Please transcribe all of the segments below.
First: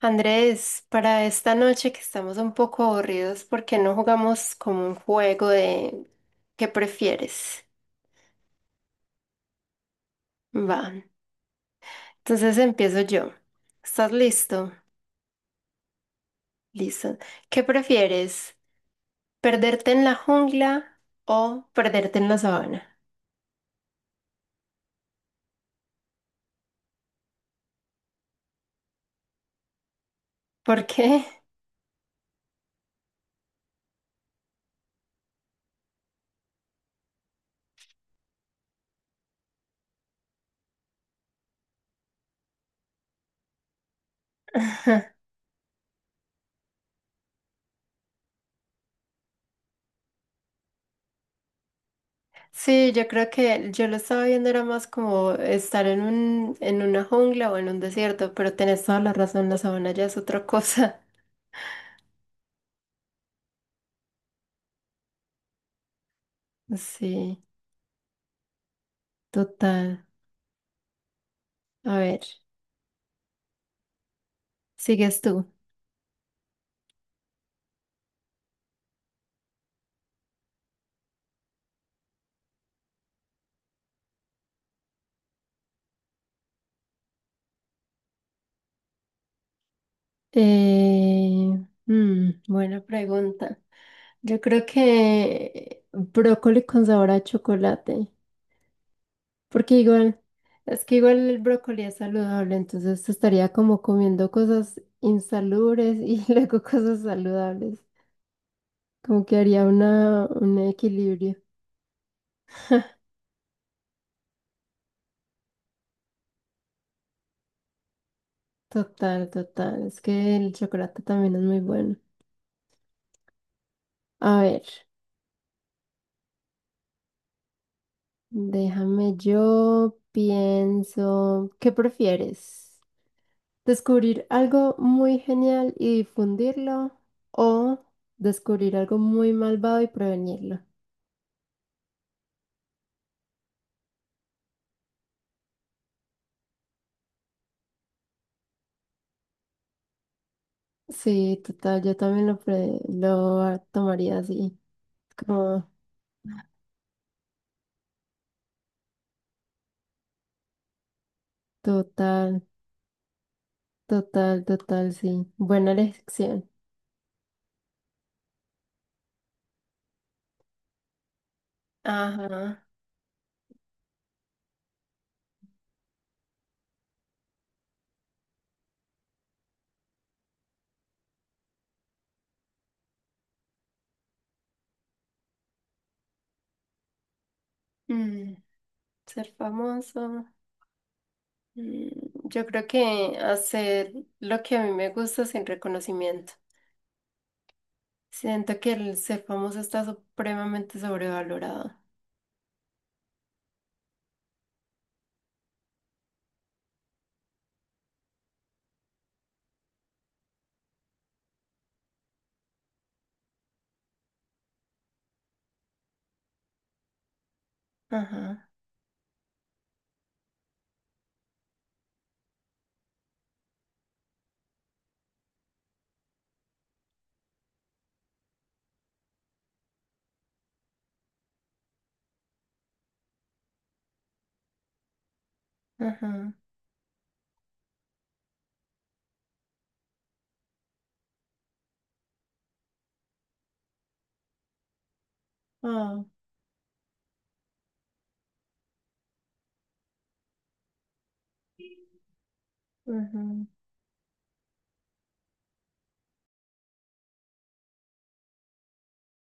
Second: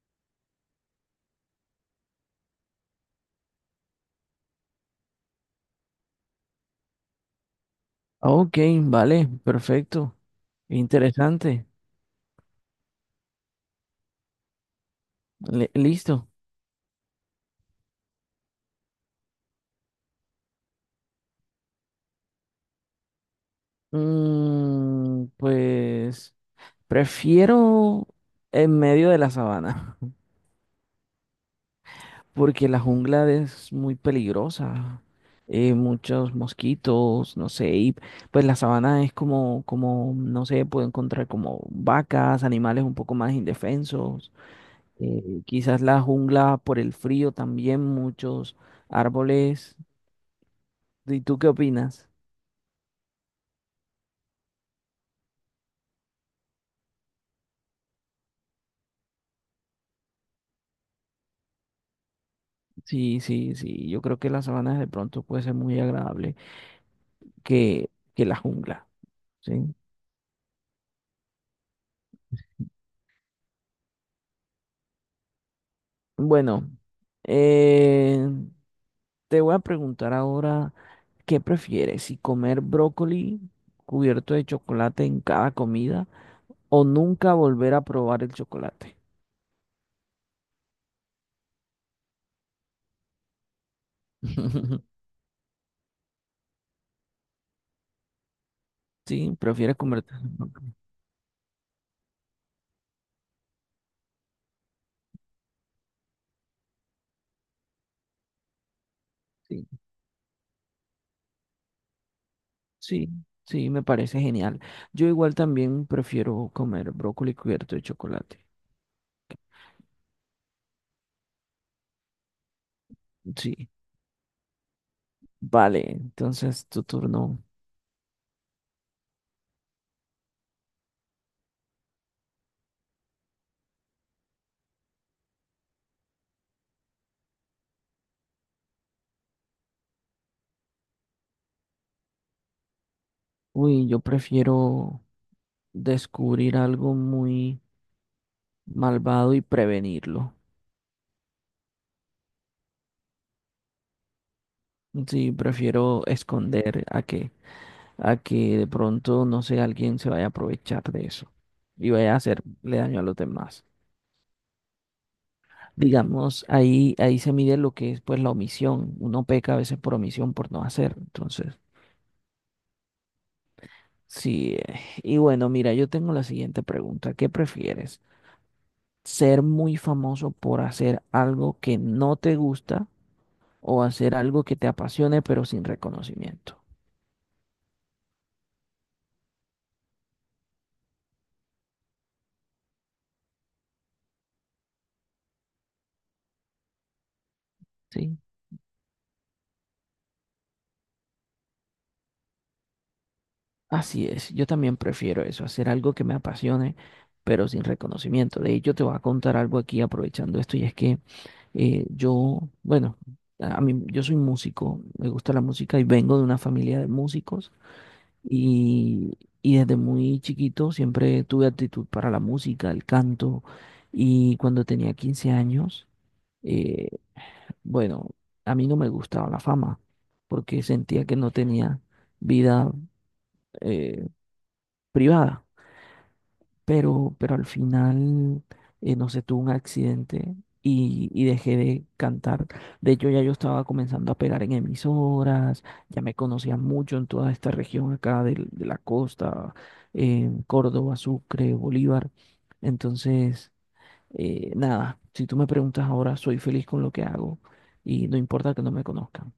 Andrés, para esta noche que estamos un poco aburridos, ¿por qué no jugamos como un juego de qué prefieres? Ok, vale, perfecto. Va. Interesante. Entonces empiezo yo. ¿Estás listo? Listo. Listo. ¿Qué prefieres? ¿Perderte en la jungla o perderte en la sabana? Pues prefiero en medio de la sabana, ¿Por qué? porque la jungla es muy peligrosa. Muchos mosquitos, no sé, y pues la sabana es como, no sé, puedo encontrar como vacas, animales un poco más indefensos. Quizás la jungla por el frío también, muchos árboles. ¿Y tú qué opinas? Sí, yo creo que yo lo estaba viendo era más como estar en una jungla o en un desierto, pero tenés toda la razón, la sabana ya es otra cosa. Sí, sí, sí. Yo creo que las sabanas de pronto puede ser muy agradable Sí, que, que la jungla, ¿sí? total. A ver. Sigues tú. Bueno, eh, te voy a preguntar ahora, ¿qué prefieres? ¿Si comer brócoli cubierto de chocolate en cada comida o nunca volver a probar el chocolate? Eh, Buena pregunta. Yo creo que brócoli con sabor a chocolate, Sí, porque prefieres comer. igual, es que igual el brócoli es saludable, entonces estaría como comiendo cosas insalubres y luego cosas saludables, como que haría Sí, un equilibrio. sí, sí, me parece genial. Yo igual también prefiero comer brócoli cubierto de chocolate. Total, total, es que el chocolate también es muy bueno. Sí, A ver, vale, entonces tu turno. déjame yo pienso, ¿qué prefieres? Descubrir algo muy genial y difundirlo o descubrir algo muy malvado y prevenirlo. Uy, yo prefiero descubrir algo muy malvado y prevenirlo. Sí, total, yo también lo, pre- lo a- tomaría así. Sí, Como prefiero esconder a que de pronto, no sé, alguien se vaya a aprovechar de eso y vaya a total, hacerle daño a los demás. total, total, sí. Buena Digamos, elección. ahí, ahí se mide lo que es pues la omisión. Uno peca a veces por omisión, por no hacer. Entonces, Ajá. sí. Y bueno, mira, yo tengo la siguiente pregunta. ¿Qué prefieres? ¿Ser muy famoso por hacer algo que no te gusta, o hacer algo que te apasione pero sin reconocimiento? Mm, Ser famoso. Mm, yo creo que hacer lo que a mí me gusta sin reconocimiento. ¿Sí? Siento que el ser famoso está supremamente sobrevalorado. Así es, yo también prefiero eso, hacer algo que me apasione pero sin reconocimiento. De hecho, te voy a contar algo aquí aprovechando esto, y es que bueno, a mí yo soy músico, me gusta la música y vengo de una familia de músicos, Ajá, y, y desde muy chiquito siempre tuve actitud para la música, el canto, y cuando tenía 15 años, eh, bueno, a mí no me gustaba la fama porque sentía que no tenía vida eh, privada, ajá. pero al final, no sé, tuve un accidente y dejé de cantar. De hecho, ya yo estaba comenzando a pegar en emisoras, ya Ah, me conocían mucho en toda esta región acá de la costa, en Córdoba, Sucre, Bolívar. ujú. Entonces, nada, si tú me preguntas ahora, soy feliz con lo que hago y no importa que no me conozcan.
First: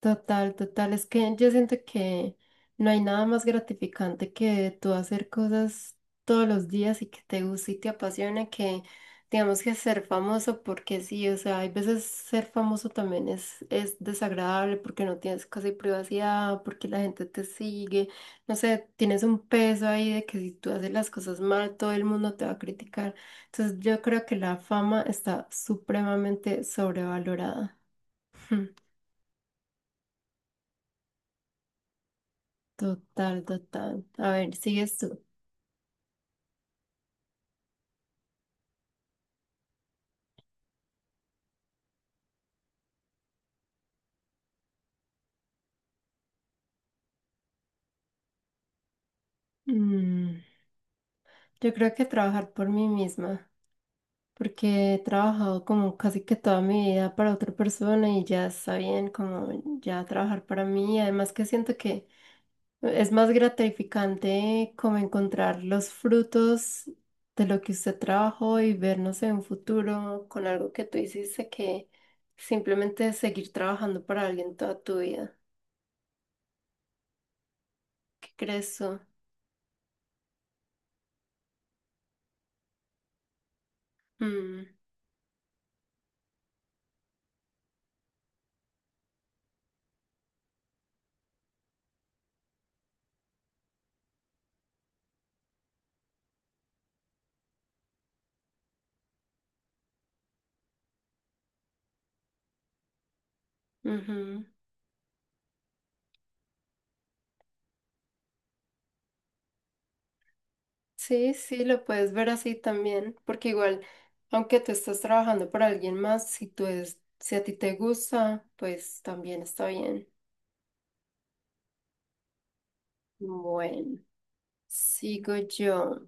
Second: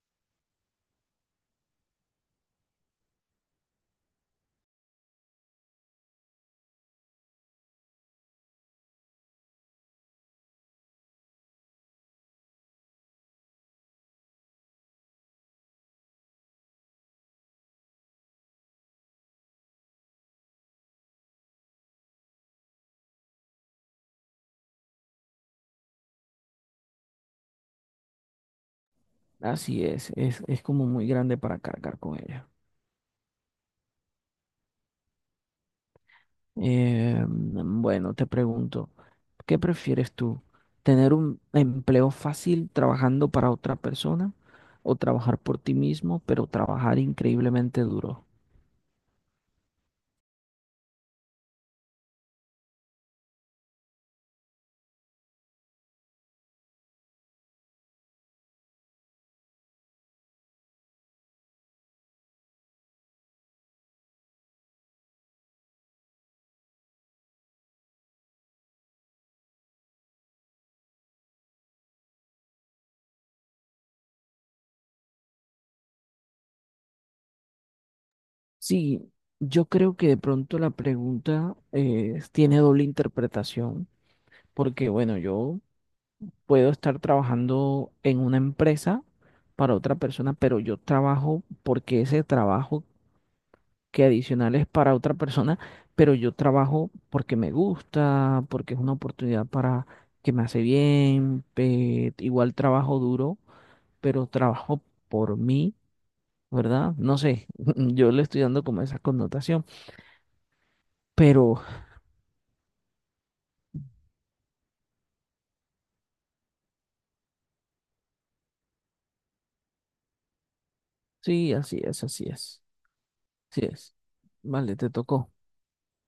Total, total. Es que yo siento que no hay nada más gratificante que tú hacer cosas todos los días y que te guste y te apasiona que, digamos que ser famoso porque sí, o sea, hay veces ser famoso también es desagradable porque no tienes casi privacidad, porque la gente te sigue, no sé, tienes un peso ahí de que si tú haces las cosas mal, todo el mundo te va a criticar. Entonces yo creo que la fama está supremamente sobrevalorada. Así es como muy grande para cargar con ella. Total, total. A ver, sigues tú. Bueno, te pregunto, ¿qué prefieres tú? ¿Tener un empleo fácil trabajando para otra persona, o trabajar por ti mismo, pero trabajar increíblemente duro? Mm, Yo creo que trabajar por mí misma, porque he trabajado como casi que toda mi vida para otra persona y ya está bien como ya trabajar para mí. Además que siento que es más gratificante como encontrar los frutos de lo que usted trabajó y vernos en un futuro con algo que tú hiciste que simplemente seguir trabajando para alguien toda tu vida. ¿Qué crees tú? Sí, yo creo que de pronto la pregunta tiene doble interpretación, Mm, porque bueno, yo puedo estar trabajando en una empresa para otra persona, pero yo trabajo porque ese trabajo que adicionales para otra persona, pero yo trabajo porque me gusta, porque es una oportunidad para que me hace bien, igual trabajo duro, pero ujú. trabajo por mí, ¿verdad? No sé, yo le estoy dando como esa connotación, Sí, pero sí, lo puedes ver así también, porque igual, aunque tú estás trabajando para alguien más, si a ti te gusta, pues también está bien. sí, así es, así es, así es. Bueno, Vale, te tocó. sigo yo.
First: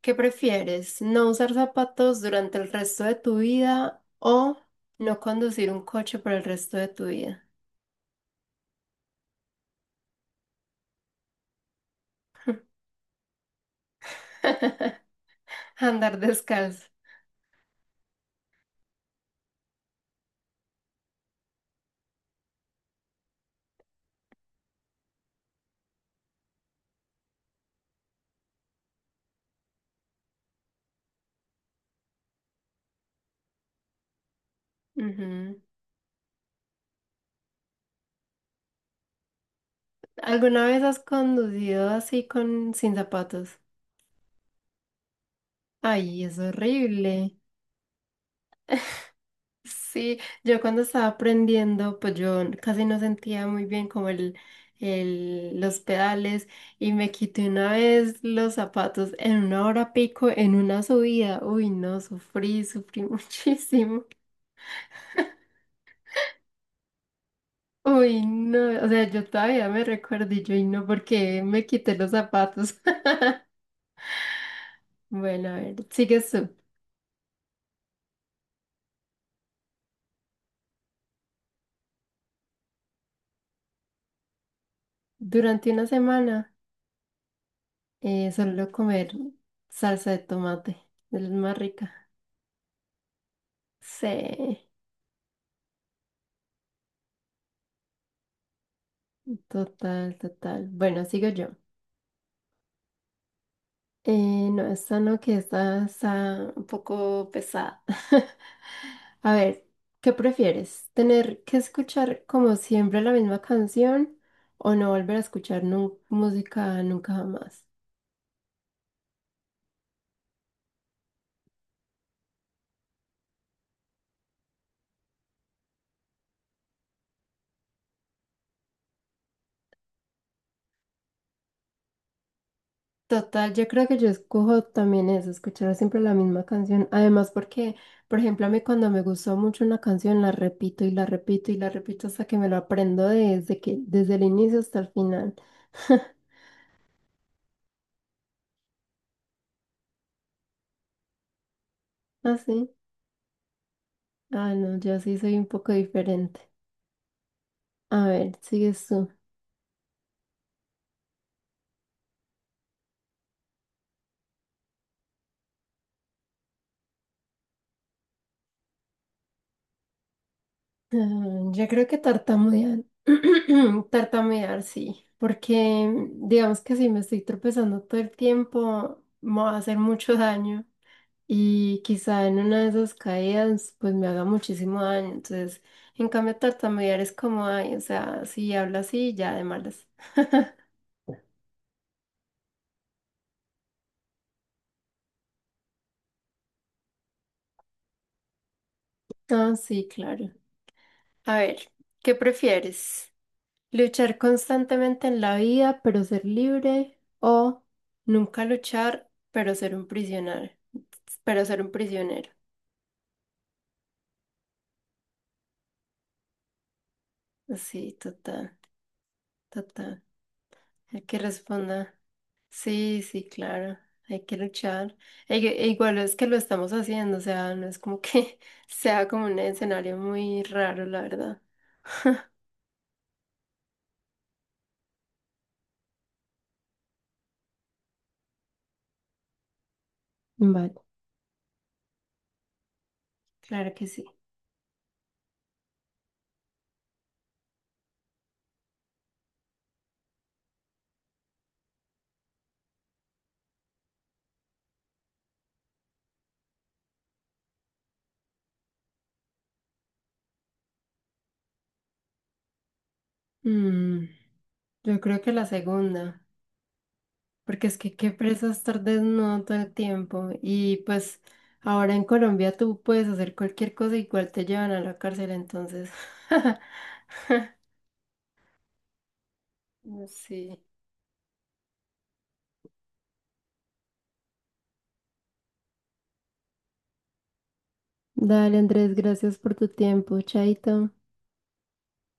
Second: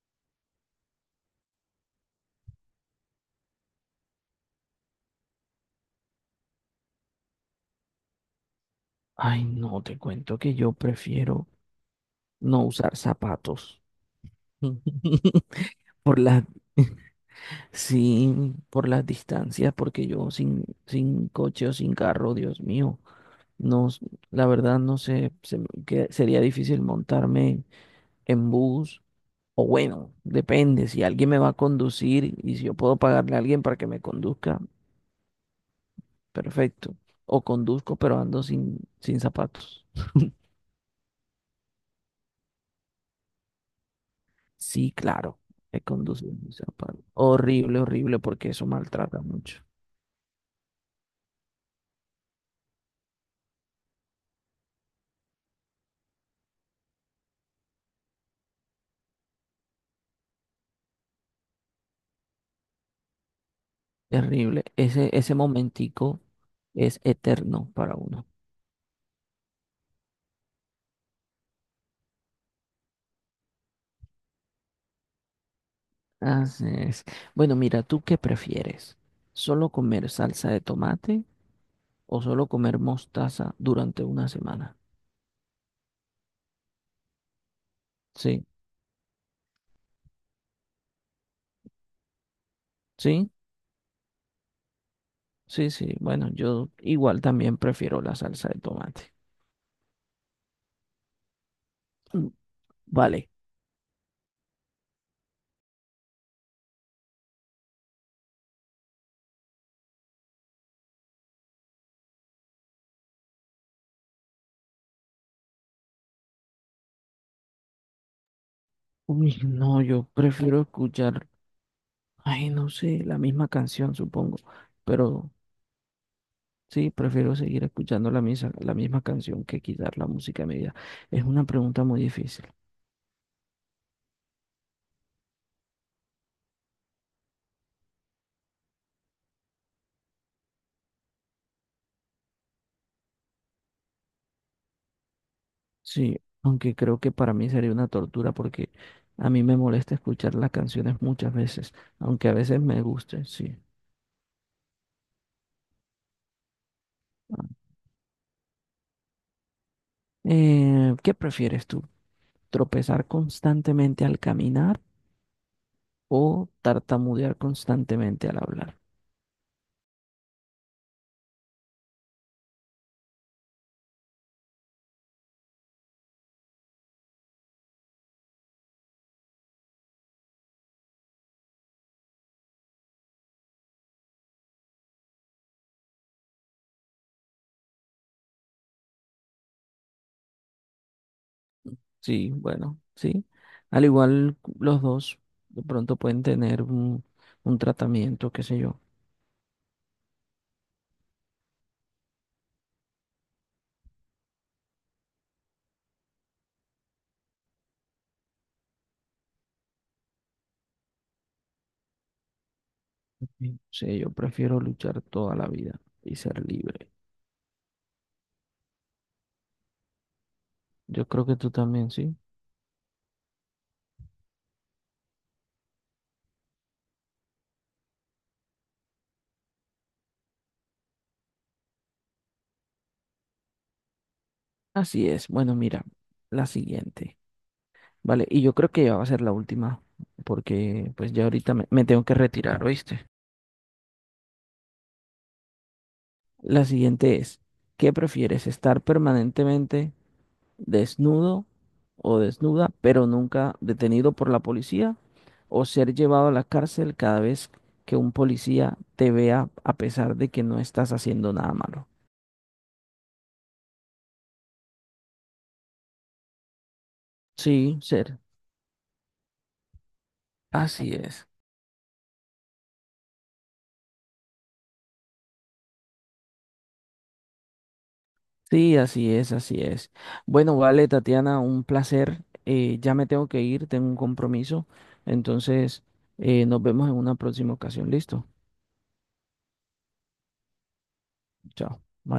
¿Qué prefieres? ¿No usar zapatos durante el resto de tu vida o no conducir un coche por el resto de tu vida? Ay, no, te cuento que yo prefiero no usar zapatos. Andar Por las descalzo. sí, por las distancias, porque yo sin coche o sin carro, Dios mío, no, la verdad no sé, que sería difícil montarme en bus, o bueno, depende, si alguien me va a conducir y si yo puedo pagarle a alguien para que me conduzca, Ujú. perfecto, o conduzco pero ando sin zapatos. ¿Alguna vez has conducido así con sin zapatos? Sí, claro, he Ay, conducido es sin zapatos. horrible. Horrible, horrible, porque eso maltrata mucho. Sí, yo cuando estaba aprendiendo, pues yo casi no sentía muy bien como los pedales y me quité una vez los zapatos en una hora pico, en una subida. Uy, no, sufrí, sufrí muchísimo. Terrible, ese momentico es eterno para Uy, uno. no, o sea, yo todavía me recuerdo y yo, y no, porque me quité los zapatos. Bueno, a ver, sigues tú. Así es. Bueno, mira, ¿tú qué prefieres? ¿Solo comer salsa de tomate, o solo comer mostaza durante una semana? Durante una semana, Sí, solo comer salsa de tomate, es la más rica. sí, Sí. sí, sí. Bueno, yo igual también prefiero la salsa de tomate. Total, total. Bueno, sigo yo. Mm, vale. No, esta no, que esta está un poco pesada. A ver, ¿qué prefieres? ¿Tener que escuchar como siempre la misma canción o no volver a escuchar música nunca jamás? Uy, no, yo prefiero escuchar, ay, no sé, la misma canción, supongo. Pero sí, prefiero seguir escuchando la misa, la misma canción que quitar la música media. Es una pregunta muy difícil. Total, yo creo que yo escojo también eso, escuchar siempre la misma canción. Además, porque, por ejemplo, a mí cuando me gustó mucho una canción, la repito y la repito y la repito hasta que me lo aprendo desde el inicio hasta el final. Sí, aunque creo que para mí sería una tortura porque a mí me molesta escuchar las canciones muchas veces, aunque a Ah, veces sí. me guste, sí. Ah, no, yo sí soy un poco diferente. Ah. A ver, sigues tú. ¿Qué prefieres tú? ¿Tropezar constantemente al caminar, o tartamudear constantemente al hablar? Ah, yo creo que tartamudear. Tartamudear, sí. Porque digamos que si me estoy tropezando todo el tiempo, me va a hacer mucho daño. Y quizá en una de esas caídas, pues me haga muchísimo daño. Entonces, en cambio, tartamudear es como, ay, o sea, si hablo así, ya de malas. Sí, bueno, sí. Al igual los dos de pronto pueden tener un tratamiento, qué sé yo. Ah, sí, claro. A ver, ¿qué prefieres? Luchar constantemente en la vida, pero ser libre, o nunca luchar, pero ser un prisionero, pero ser un prisionero. Sí, sí, yo prefiero luchar toda la vida y ser libre. Sí, total, total. Hay Yo que creo que tú también, responder. sí. Sí, sí, claro. Hay que luchar. E igual es que lo estamos haciendo, o sea, no es como que sea como un escenario muy raro, la verdad. Así es. Bueno, mira, la siguiente. Vale, y yo creo que ya va a ser la última, Vale, porque pues ya ahorita me, me tengo que retirar, ¿oíste? claro que sí. La siguiente es, ¿qué prefieres? ¿Estar permanentemente desnudo o desnuda, pero nunca detenido por la policía? ¿O ser llevado a la cárcel cada vez que un policía te vea a pesar de que no estás haciendo nada malo? Mm, yo creo que la segunda. Porque es Sí, que qué ser. presa estar desnudo todo el tiempo. Y Así pues es. ahora en Colombia tú puedes hacer cualquier cosa, igual te llevan a la cárcel, entonces. Sí, así es, así es. Bueno, Sí. vale, Tatiana, un placer. Ya me tengo que ir, tengo un compromiso. Entonces, nos vemos en una próxima ocasión. Listo. Dale, Andrés, gracias por tu tiempo. Chaito. Chao. Bye.